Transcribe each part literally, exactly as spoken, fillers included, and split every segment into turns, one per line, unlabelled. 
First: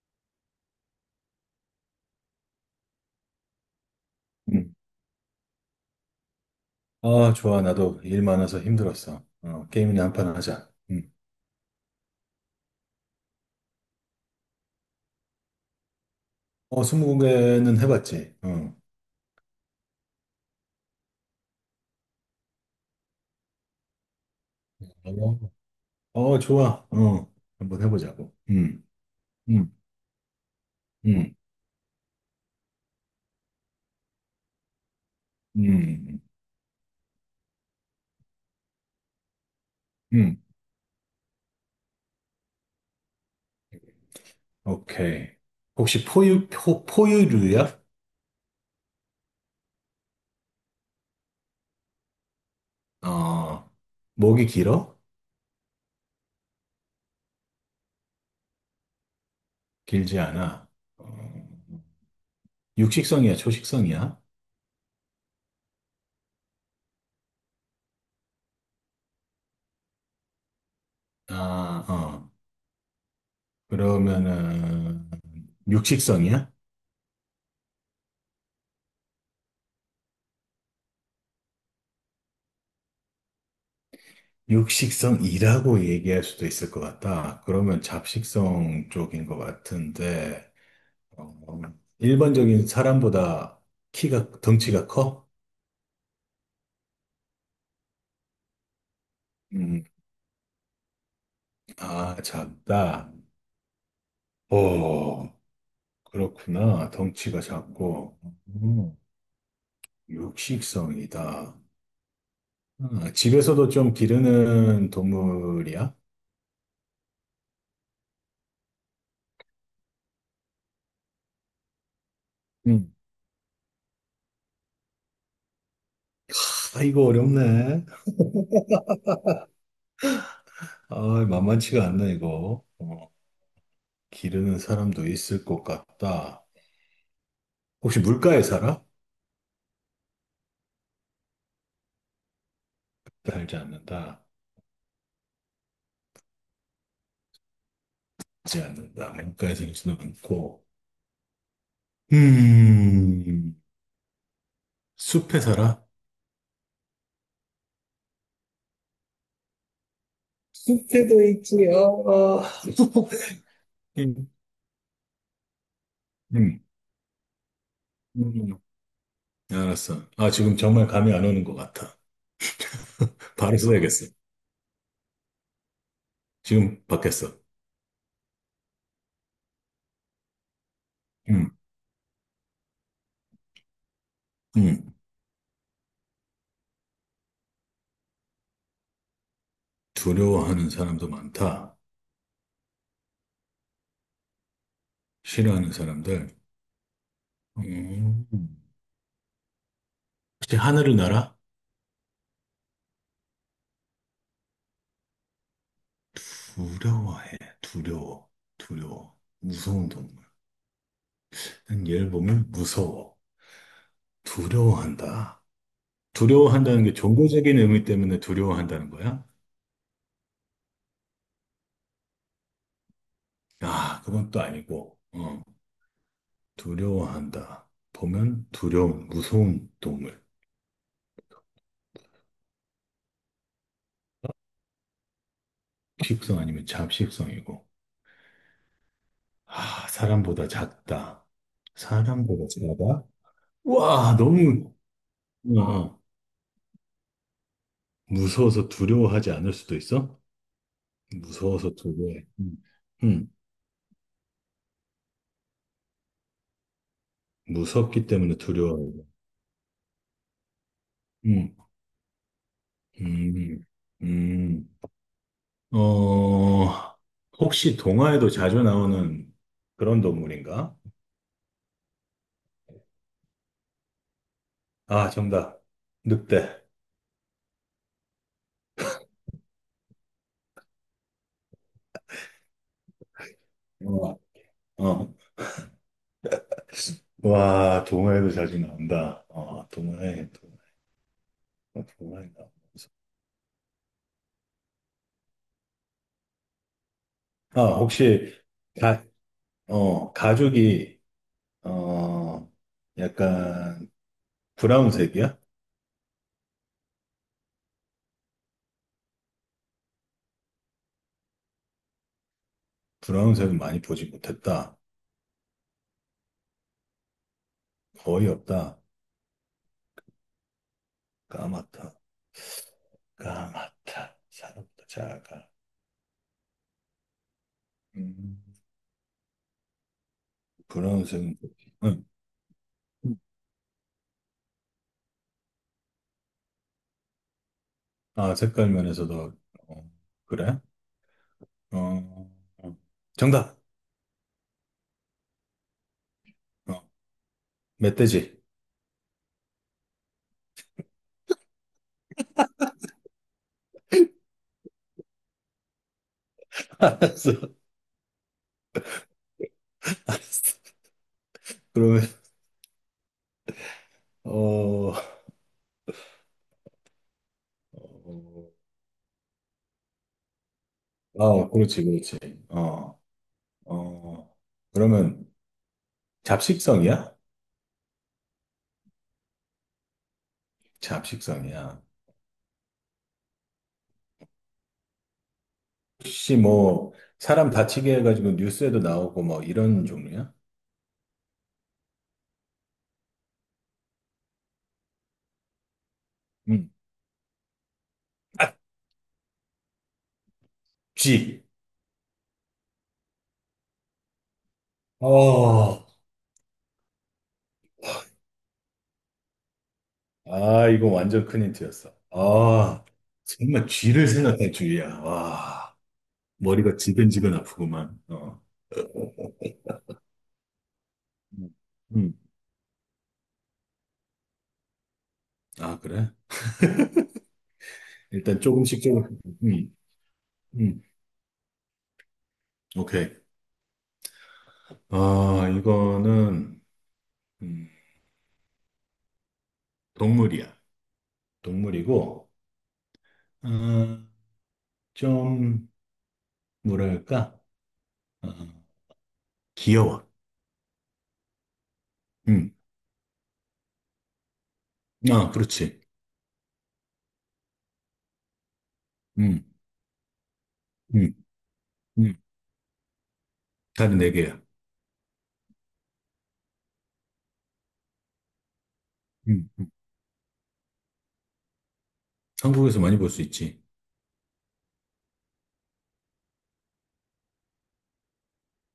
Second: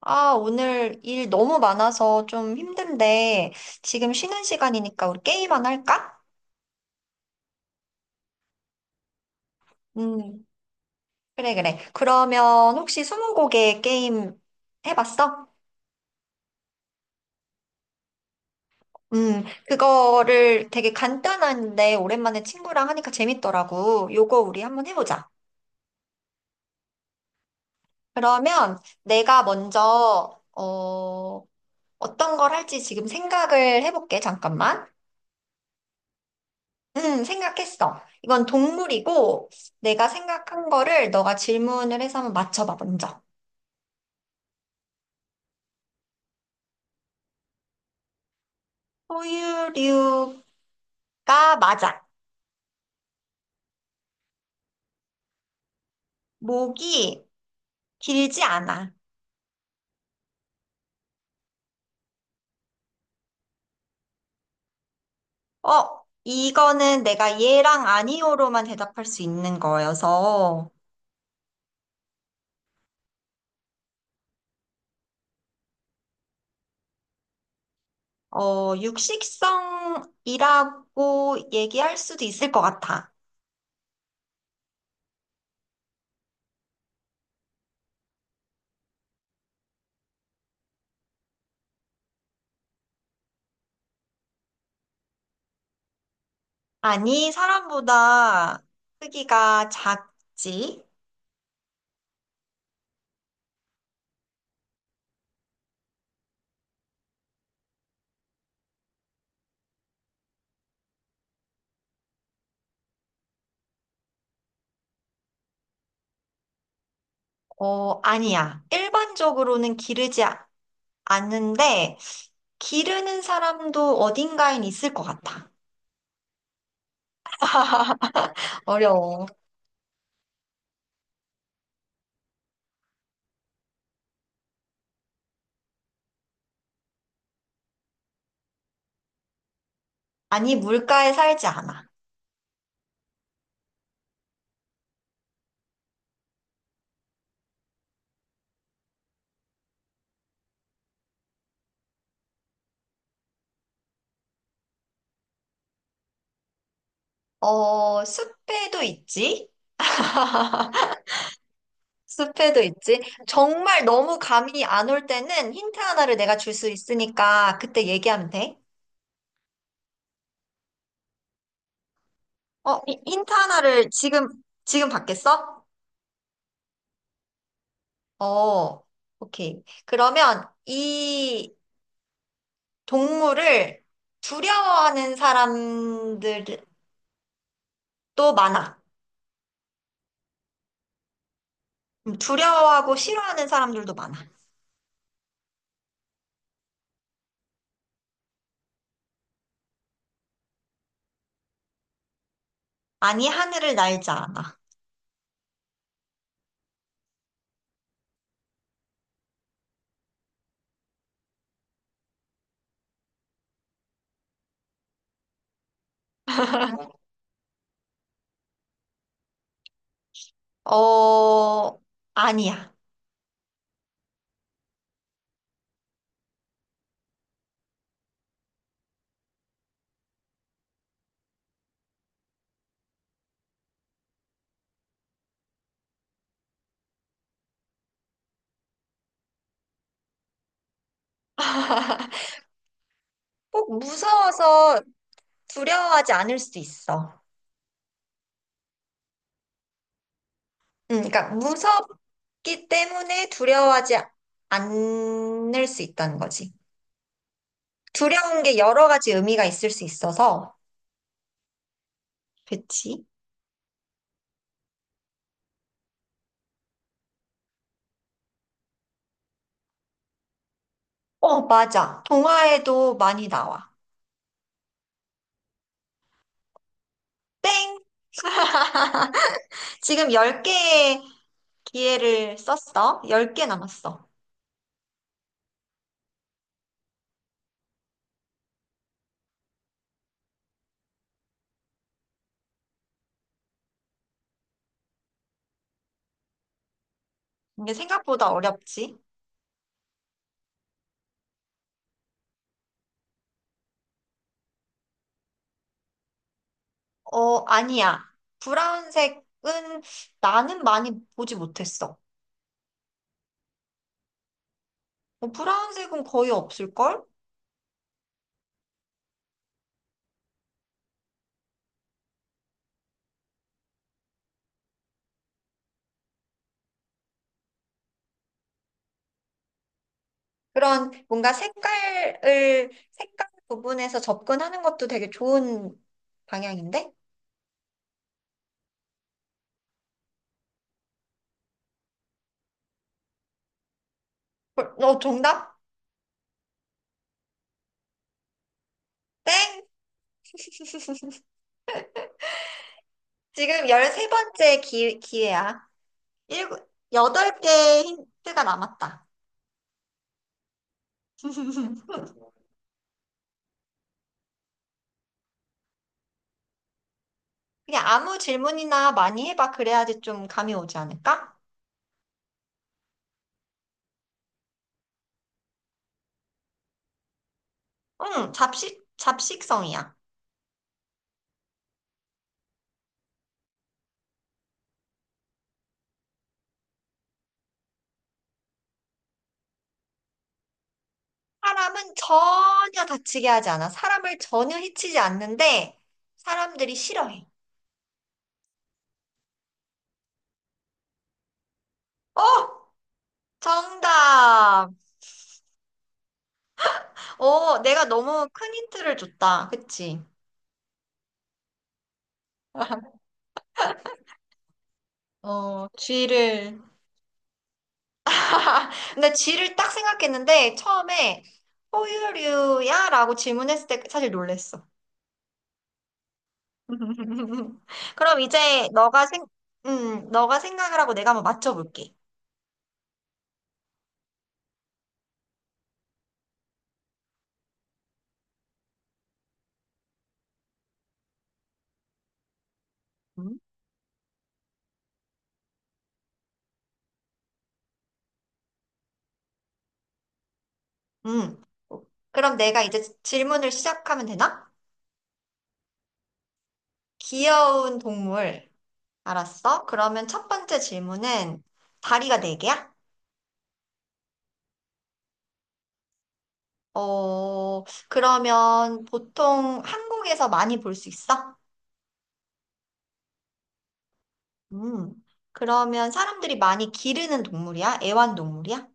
아, 오늘 일 너무 많아서 좀 힘든데, 지금 쉬는
음.
시간이니까 우리 게임 안 할까?
아, 좋아. 나도 일 많아서 힘들었어. 어, 게임이나 한 판
음,
하자. 음.
그래, 그래. 그러면 혹시 스무고개 게임 해봤어?
어, 스무고개는 해봤지. 어,
음, 그거를 되게 간단한데, 오랜만에 친구랑 하니까 재밌더라고. 요거 우리 한번 해보자.
어, 어, 좋아. 어, 한번 해보자고.
그러면
음,
내가
음,
먼저,
음,
어, 어떤 걸 할지 지금 생각을 해볼게. 잠깐만.
음,
음, 생각했어. 이건 동물이고, 내가
음.
생각한 거를 너가 질문을 해서 한번 맞춰봐, 먼저.
오케이. 혹시 포유, 포, 포유류야?
포유류가 맞아.
어, 목이 길어?
목이 길지 않아.
길지 않아? 어, 육식성이야? 초식성이야?
어, 이거는 내가 예랑 아니오로만 대답할 수 있는 거여서,
아, 어. 그러면은, 육식성이야?
어, 육식성이라고 얘기할 수도 있을 것 같아.
육식성이라고 얘기할 수도 있을 것 같다. 그러면 잡식성 쪽인 것 같은데, 어, 일반적인 사람보다 키가, 덩치가 커?
아니, 사람보다 크기가
음,
작지?
아, 작다. 오, 그렇구나. 덩치가 작고, 음, 육식성이다. 아, 집에서도 좀 기르는 동물이야?
어, 아니야. 일반적으로는 기르지 아는데
음.
기르는 사람도 어딘가엔 있을 것 같아.
아, 이거 어렵네.
어려워.
아, 만만치가 않네, 이거. 어, 기르는 사람도 있을 것 같다. 혹시 물가에 살아?
아니, 물가에 살지 않아.
살지 않는다. 살지 않는다. 물가에 살지는 않고. 음, 숲에 살아?
어, 숲에도 있지?
숲에도 있지요. 어.
숲에도 있지? 정말 너무
음,
감이 안 올 때는 힌트 하나를 내가 줄
음,
수 있으니까 그때 얘기하면 돼.
음. 알았어. 아, 지금 정말 감이 안 오는 것 같아.
어, 히- 힌트
바로
하나를
써야겠어.
지금, 지금 받겠어?
지금 받겠어.
어, 오케이. 그러면
음,
이 동물을
음.
두려워하는 사람들도 많아.
두려워하는 사람도 많다.
음, 두려워하고 싫어하는 사람들도 많아.
싫어하는 사람들. 음. 혹시 하늘을 날아?
아니, 하늘을 날지 않아.
두려워해. 두려워. 두려워. 무서운 동물. 얘를 보면 무서워, 두려워한다. 두려워한다는 게 종교적인 의미 때문에 두려워한다는 거야?
어, 아니야.
아, 그건 또 아니고, 어, 두려워한다. 보면 두려운, 무서운 동물. 식성 아니면 잡식성이고. 아, 사람보다 작다. 사람보다 작아?
꼭
와, 너무,
무서워서
어, 어.
두려워하지 않을 수 있어.
무서워서 두려워하지 않을 수도 있어?
음, 그러니까
무서워서 두려워해. 음,
무섭기 때문에
음,
두려워하지 않을 수 있다는 거지.
무섭기 때문에
두려운 게 여러
두려워해.
가지 의미가 있을 수 있어서.
음,
그치?
음, 음. 어, 혹시 동화에도 자주 나오는 그런 동물인가?
어, 맞아. 동화에도 많이 나와.
아, 정답. 늑대.
땡! 지금 열 개의 기회를 썼어. 열 개 남았어.
어, 어. 와, 동화에도 자주 나온다. 어, 동화에, 동화에, 동화에 나오면서. 아,
이게 생각보다
혹시,
어렵지?
가, 어, 가죽이, 어, 약간, 브라운색이야?
어, 아니야. 브라운색은 나는 많이 보지 못했어.
브라운색은 많이 보지 못했다.
뭐 브라운색은 거의 없을걸?
거의 없다. 까맣다. 까맣다. 사람보다 작아. 음,
그런 뭔가
브라운색은, 보지. 응.
색깔을, 색깔 부분에서 접근하는 것도 되게 좋은 방향인데?
아, 색깔 면에서도, 어, 그래? 어, 어. 정답!
어, 어, 정답?
어, 멧돼지.
땡! 지금 열세 번째 기, 기회야. 일곱, 덟개
알았어,
의 힌트가 남았다.
알았어. 그러면, 어,
그냥 아무 질문이나 많이 해봐. 그래야지 좀 감이 오지 않을까?
어, 아, 그렇지, 그렇지. 어, 어, 그러면 잡식성이야?
응, 잡식, 잡식성이야.
잡식성이야. 혹시 뭐, 사람 다치게 해가지고 뉴스에도 나오고 뭐 이런 종류야?
사람은 전혀 다치게 하지 않아. 사람을 전혀 해치지 않는데
응.
사람들이 싫어해.
아, 쥐!
어! 정답!
어,
어, 내가 너무 큰 힌트를 줬다. 그치?
아, 이거 완전 큰 힌트였어. 아, 정말 쥐를 생각할 줄이야.
어,
와.
쥐를.
머리가 지근지근 아프구만. 어.
근데 쥐를 딱 생각했는데 처음에
음. 음.
포유류야? 라고 질문했을 때 사실 놀랬어.
아, 그래?
그럼
일단
이제
조금씩
너가
조금씩.
생,
음.
음, 너가 생각을
음.
하고 내가 한번 맞춰볼게.
오케이. 아, 이거는 음, 동물이야. 동물이고 아, 좀 뭐랄까? 아, 귀여워.
음. 그럼
음.
내가 이제 질문을 시작하면 되나?
아, 그렇지.
귀여운 동물.
음.
알았어. 그러면 첫 번째
음.
질문은
음.
다리가 네 개야?
다리 네 개야.
어, 그러면
음.
보통
음.
한국에서 많이 볼 수 있어?
한국에서 많이 볼 수 있지.
음. 그러면 사람들이 많이 기르는 동물이야? 애완동물이야?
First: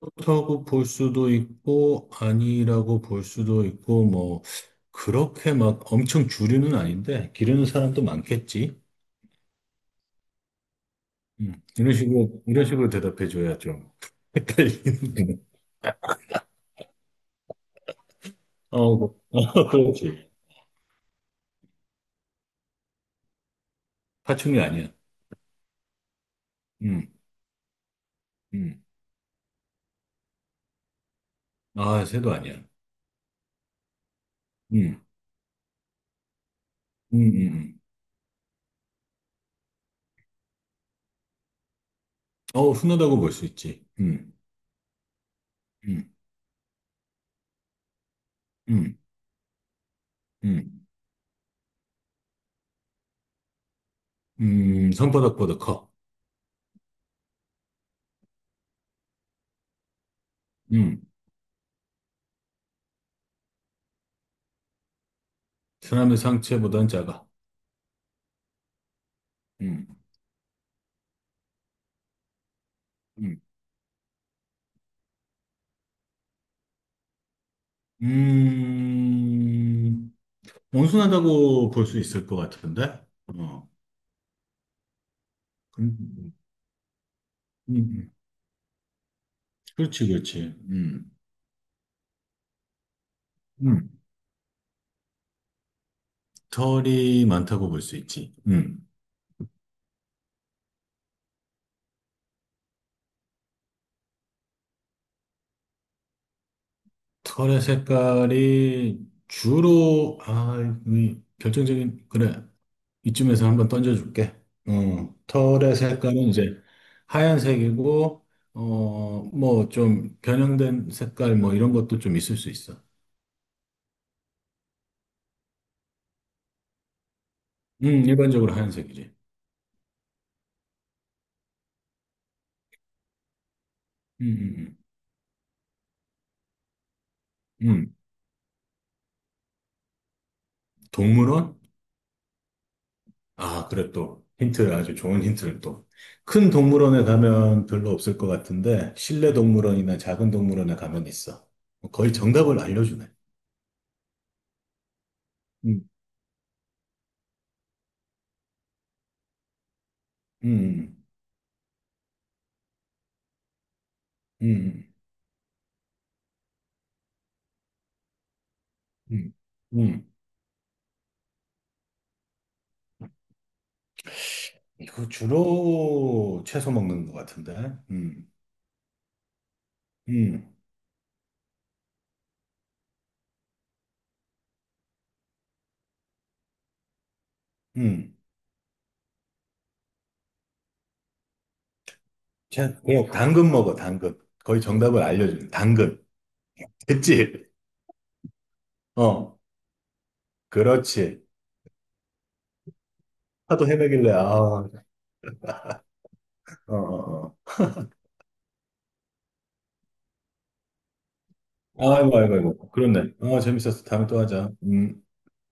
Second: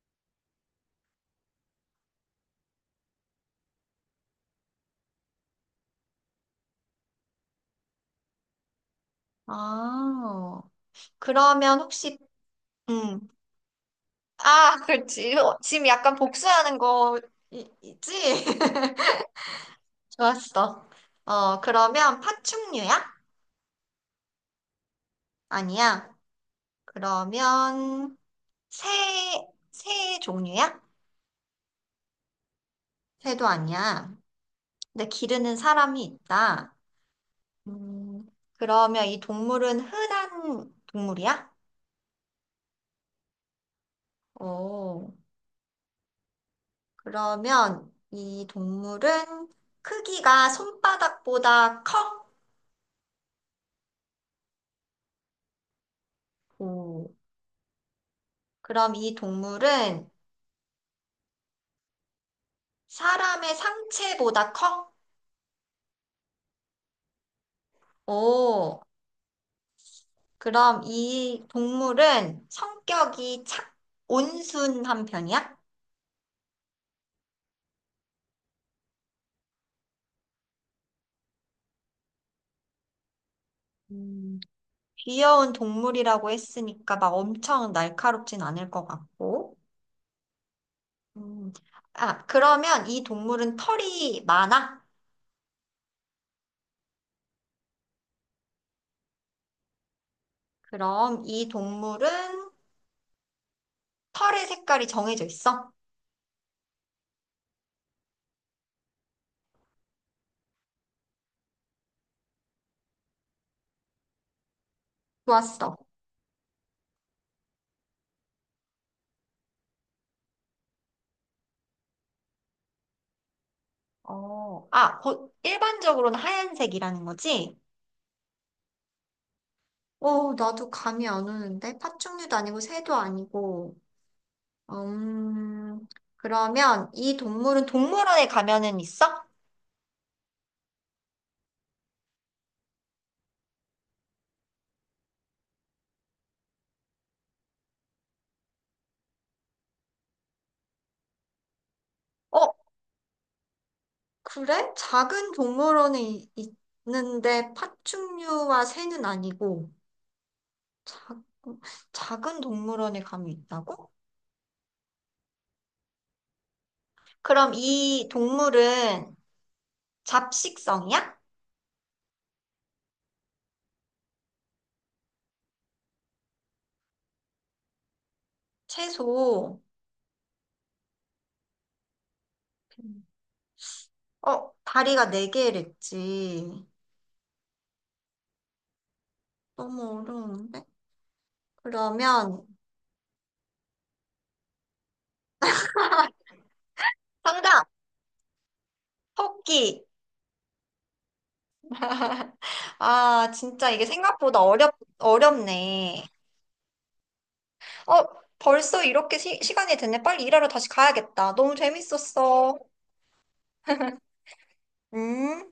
그렇다고 볼 수도 있고, 아니라고 볼 수도 있고, 뭐, 그렇게 막 엄청 주류는 아닌데, 기르는 사람도 많겠지.
아,
음,
그러면
이런
혹시,
식으로, 이런 식으로
음.
대답해 줘야 좀 헷갈
아,
리 는
그렇지.
구
어, 지금 약간 복수하는 거 이- 있지?
어, 그- 어, 그렇지.
좋았어. 어, 그러면 파충류야?
파충류 아니야.
아니야.
음,
그러면
음.
새, 새 종류야?
아, 새도 아니야.
새도 아니야.
음,
근데 기르는 사람이 있다.
음, 음. 음.
음, 그러면 이 동물은 흔한 동물이야?
어, 흔하다고 볼 수 있지. 음,
오,
음,
그러면 이
음,
동물은 크기가
음.
손바닥보다 커?
음, 손바닥보다 커.
오, 그럼 이 동물은
음,
사람의 상체보다 커?
사람의 상체보단 작아.
오,
음,
그럼 이 동물은
음.
성격이 착, 온순한 편이야?
음, 온순하다고 볼 수 있을 것 같은데? 어,
음, 귀여운 동물이라고
음,
했으니까 막 엄청
음, 음.
날카롭진 않을 것 같고.
그렇지, 그렇지. 음,
음, 아, 그러면 이 동물은
음,
털이 많아?
털이 많다고 볼 수 있지. 음,
그럼 이 동물은 털의 색깔이 정해져 있어?
털의 색깔이 주로, 아, 이 결정적인, 그래. 이쯤에서 한번 던져줄게. 어,
좋았어.
털의 색깔은 이제 하얀색이고, 어, 뭐 좀 변형된 색깔 뭐 이런 것도 좀 있을 수 있어.
어, 아, 보- 일반적으로는 하얀색이라는 거지?
음, 일반적으로 하얀색이지.
어, 나도 감이 안 오는데? 파충류도 아니고 새도 아니고.
음, 음, 음.
음, 그러면 이 동물은
음,
동물원에 가면은 있어?
동물원? 아, 그래 또. 힌트, 아주 좋은 힌트를 또. 큰 동물원에 가면 별로 없을 것 같은데, 실내 동물원이나 작은 동물원에 가면 있어. 거의
어,
정답을 알려주네.
그래? 작은
음,
동물원에 이- 있는데 파충류와 새는 아니고
음,
작, 작은 동물원에 감이 있다고?
음,
그럼 이 동물은
음, 음. 음.
잡식성이야?
이거 주로 채소 먹는 것 같은데. 음,
채소.
음,
어, 다리가 네 개랬지.
음.
너무 어려운데? 그러면
채, 어, 당근 먹어, 당근. 거의 정답을 알려주네. 당근. 됐지?
정답!
어,
토끼.
그렇지.
아,
하도
진짜 이게
헤매길래, 아,
생각보다
어,
어렵, 어렵네.
어, 어.
어, 벌써 이렇게 시, 시간이 됐네. 빨리 일하러 다시 가야겠다. 너무
아이고, 아이고,
재밌었어.
아이고. 그렇네. 어, 재밌었어. 다음에 또 하자. 음.
응?